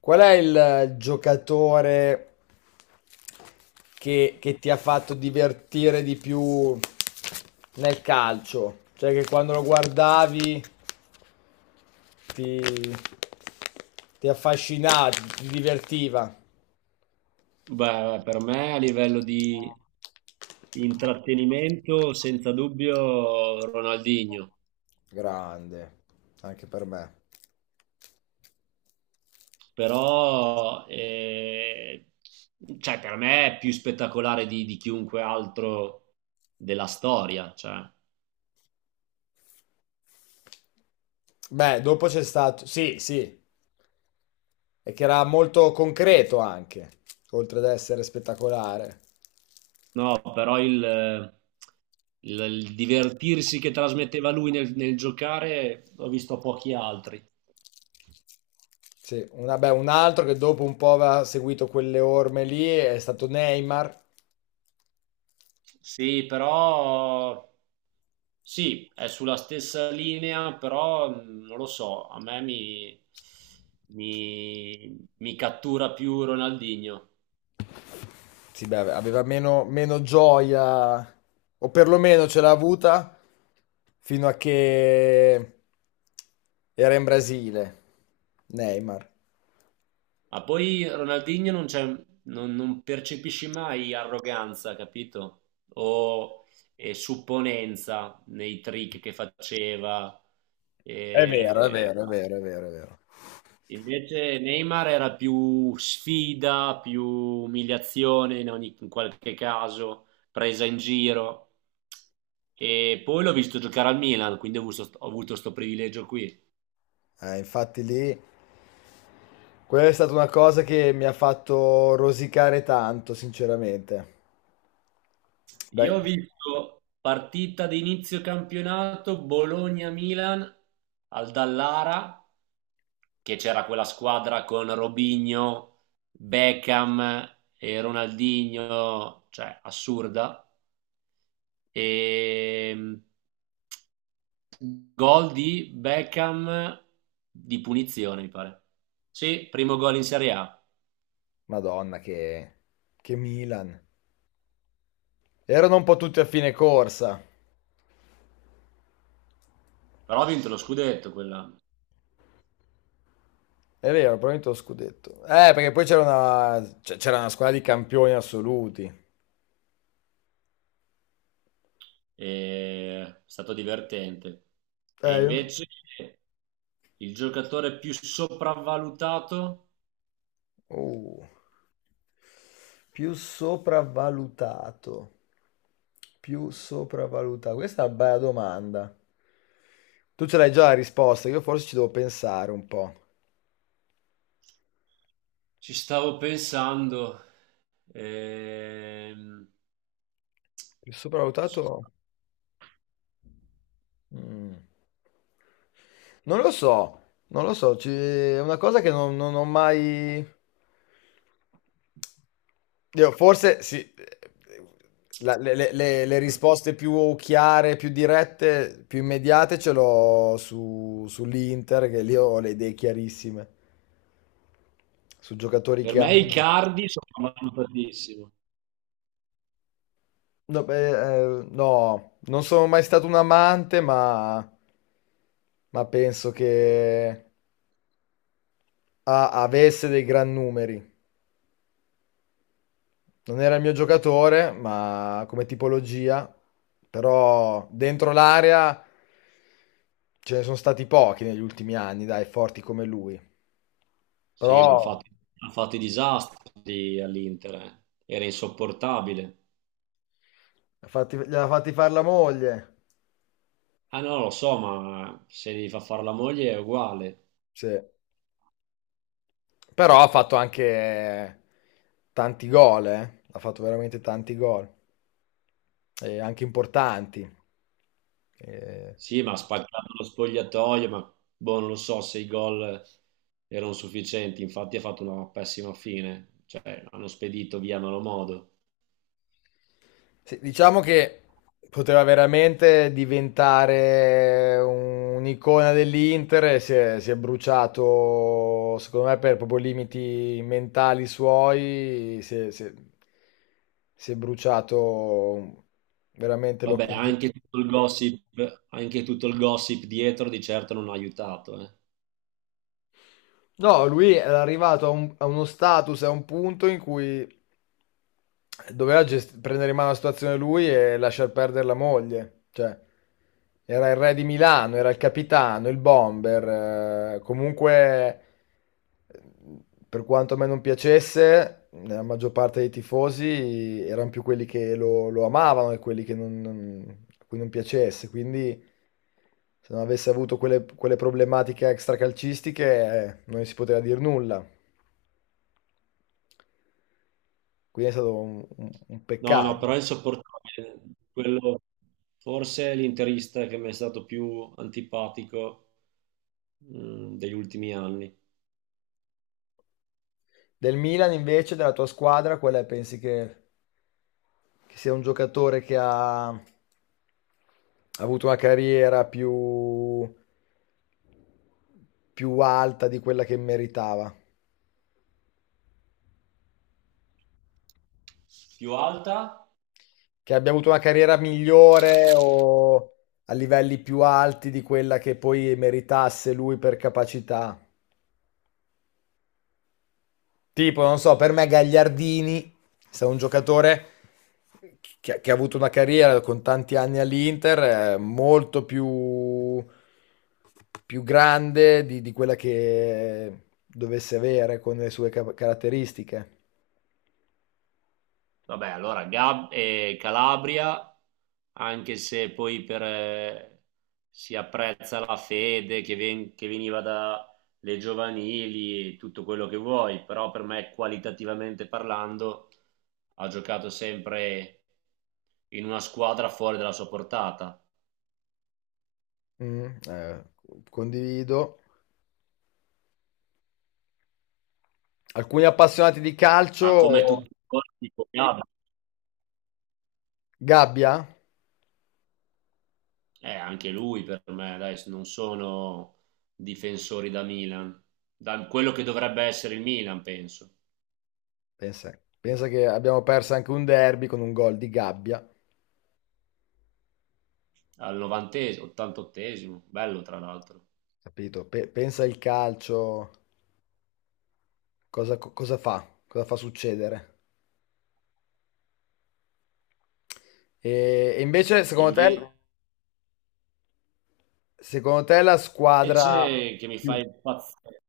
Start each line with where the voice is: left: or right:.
left: Qual è il giocatore che ti ha fatto divertire di più nel calcio? Cioè, che quando lo guardavi ti, ti affascinava, ti divertiva.
right: Beh, per me a livello di intrattenimento, senza dubbio Ronaldinho,
left: Grande, anche per me.
right: però per me è più spettacolare di chiunque altro della storia. Cioè.
left: Beh, dopo c'è stato... Sì, sì, e che era molto concreto anche, oltre ad essere spettacolare.
right: No, però il divertirsi che trasmetteva lui nel giocare l'ho visto a pochi altri.
left: Sì, beh, un altro che dopo un po' aveva seguito quelle orme lì è stato Neymar.
right: Sì, però sì, è sulla stessa linea, però non lo so, a me mi, mi- mi cattura più Ronaldinho.
left: Sì, beh, aveva meno, meno gioia, o perlomeno ce l'ha avuta fino a che era in Brasile. Neymar.
right: Ma poi Ronaldinho non c'è, non percepisci mai arroganza, capito? O supponenza nei trick che faceva.
left: È vero, è
right: eh,
left: vero, è vero, è vero, è vero.
right: Invece Neymar era più sfida, più umiliazione in qualche caso, presa in giro. E poi l'ho visto giocare al Milan, quindi ho avuto sto privilegio qui.
left: Infatti lì, quella è stata una cosa che mi ha fatto rosicare tanto, sinceramente. Dai,
right: Io ho visto partita di inizio campionato Bologna-Milan al Dallara, che c'era quella squadra con Robinho, Beckham e Ronaldinho, cioè assurda. Ehm, Gol di Beckham di punizione, mi pare. Sì, primo gol in Serie A.
left: Madonna, che Milan. Erano un po' tutti a fine corsa.
right: Però ha vinto lo scudetto quell'anno.
left: È vero, probabilmente lo scudetto. Perché poi c'era c'era una squadra di campioni assoluti.
right: È stato divertente. E
left: Eh, io-
right: invece il giocatore più sopravvalutato,
left: oh. Più sopravvalutato. Più sopravvalutato. Questa è una bella domanda. Tu ce l'hai già la risposta, io forse ci devo pensare un po'.
right: ci stavo pensando. Ehm,
left: Più
right: so-
left: sopravvalutato? Mm. Non lo so, non lo so, è una cosa che non ho mai... Io forse sì, le risposte più chiare, più dirette, più immediate ce l'ho su, sull'Inter, che lì ho le idee chiarissime, su giocatori
right: per
left: che
right: me
left: hanno.
right: Icardi sopravvalutatissimo.
left: No, beh, no, non sono mai stato un amante, ma penso che... Ah, avesse dei gran numeri. Non era il mio giocatore, ma come tipologia, però dentro l'area ce ne sono stati pochi negli ultimi anni, dai, forti come lui. Però
right: Sì, ha fatto i disastri all'Inter, eh. Era insopportabile.
left: li ha fatti fare la moglie.
right: Ah no, lo so, ma se gli fa fare la moglie è uguale.
left: Sì. Però ha fatto anche tanti gol, eh. Ha fatto veramente tanti gol, e anche importanti. Eh,
right: Sì, ma ha spaccato lo spogliatoio, ma boh, non lo so se i gol erano sufficienti, infatti ha fatto una pessima fine, cioè hanno spedito via a malo modo.
left: Sì, diciamo che poteva veramente diventare un'icona dell'Inter e si è bruciato, secondo me, per proprio limiti mentali suoi, si è bruciato veramente
right: Vabbè,
left: l'occasione.
right: anche tutto il gossip dietro di certo non ha aiutato, eh.
left: No, lui era arrivato a uno status, a un punto in cui prendere in mano la situazione lui e lasciar perdere la moglie. Cioè, era il re di Milano, era il capitano, il bomber. Comunque, eh, per quanto a me non piacesse, la maggior parte dei tifosi erano più quelli che lo amavano e quelli che a cui non piacesse. Quindi se non avesse avuto quelle problematiche extracalcistiche, non si poteva dire nulla. Quindi è stato un
right: No, no,
left: peccato.
right: però è insopportabile. Quello, forse è l'interista che mi è stato più antipatico mm, degli ultimi anni.
left: Del Milan, invece, della tua squadra, qual è? Pensi che sia un giocatore che ha avuto una carriera più, più alta di quella che meritava?
right: Più alta?
left: Che abbia avuto una carriera migliore o a livelli più alti di quella che poi meritasse lui per capacità? Tipo, non so, per me Gagliardini è stato un giocatore che ha avuto una carriera con tanti anni all'Inter, molto più, più grande di quella che dovesse avere con le sue caratteristiche.
right: Vabbè, Calabria, anche se poi per, si apprezza la fede che veniva dalle giovanili, tutto quello che vuoi, però per me qualitativamente parlando ha giocato sempre in una squadra fuori dalla sua portata.
left: Mm, condivido. Alcuni appassionati di
right: Ma come
left: calcio,
right: tutti i colpi, Koyaba,
left: Gabbia,
right: anche lui per me, dai, non sono difensori da Milan, da quello che dovrebbe essere il Milan, penso,
left: pensa, pensa che abbiamo perso anche un derby con un gol di Gabbia,
right: al 90esimo, 88esimo, bello tra l'altro.
left: capito? Pensa il calcio. Cosa fa? Cosa fa succedere? E invece,
right: Invece
left: secondo te la squadra
right: che mi fa
left: più...
right: impazzire,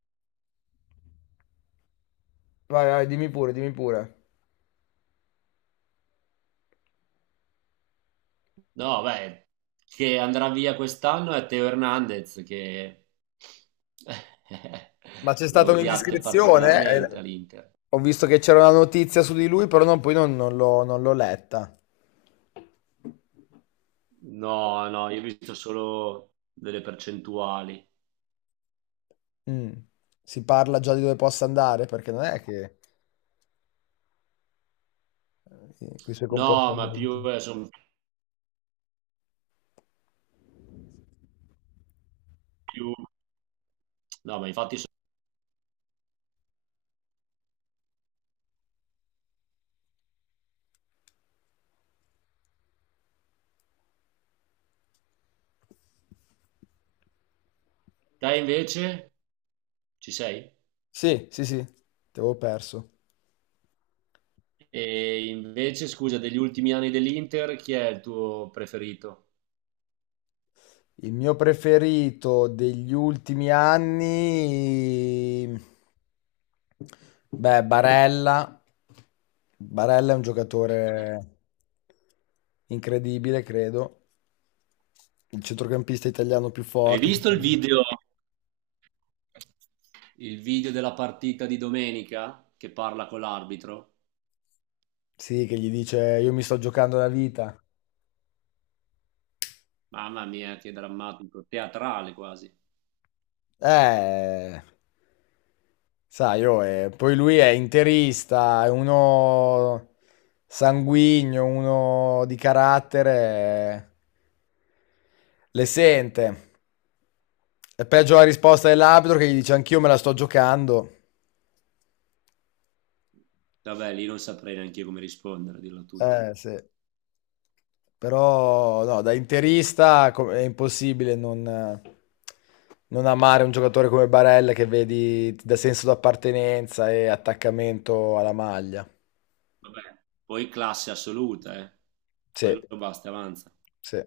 left: Vai, vai, dimmi pure, dimmi pure.
right: no, beh, che andrà via quest'anno è Teo Hernandez, che
left: Ma c'è
right: lo
left: stata
right: odiate
left: un'indiscrezione?
right: particolarmente all'Inter.
left: Ho visto che c'era una notizia su di lui, però poi non l'ho, non l'ho letta.
right: No, no, io ho visto solo delle percentuali.
left: Mm. Si parla già di dove possa andare, perché non è che... con i suoi
right: No, ma
left: comportamenti.
right: più, sono più... No, ma infatti sono... Te invece? Ci sei?
left: Sì, sì, sì, ti avevo perso.
right: E invece, scusa, degli ultimi anni dell'Inter, chi è il tuo preferito?
left: Il mio preferito degli ultimi anni, beh, Barella. Barella è un giocatore incredibile, credo. Il centrocampista italiano più
right: Hai
left: forte.
right: visto il video della partita di domenica che parla con l'arbitro?
left: Sì, che gli dice io mi sto giocando la vita.
right: Mamma mia, che drammatico, teatrale quasi.
left: Eh. Sai, oh, poi lui è interista, è uno sanguigno, uno di carattere, eh, le sente. È peggio la risposta dell'arbitro che gli dice anch'io me la sto giocando.
right: Vabbè, lì non saprei neanche io come rispondere, a dirla tutta.
left: Sì. Però no, da è impossibile non amare un giocatore come Barella che vedi ti dà senso d'appartenenza e attaccamento alla maglia.
right: Vabbè, poi classe assoluta, eh.
left: Sì,
right: Quello basta, avanza.
left: sì.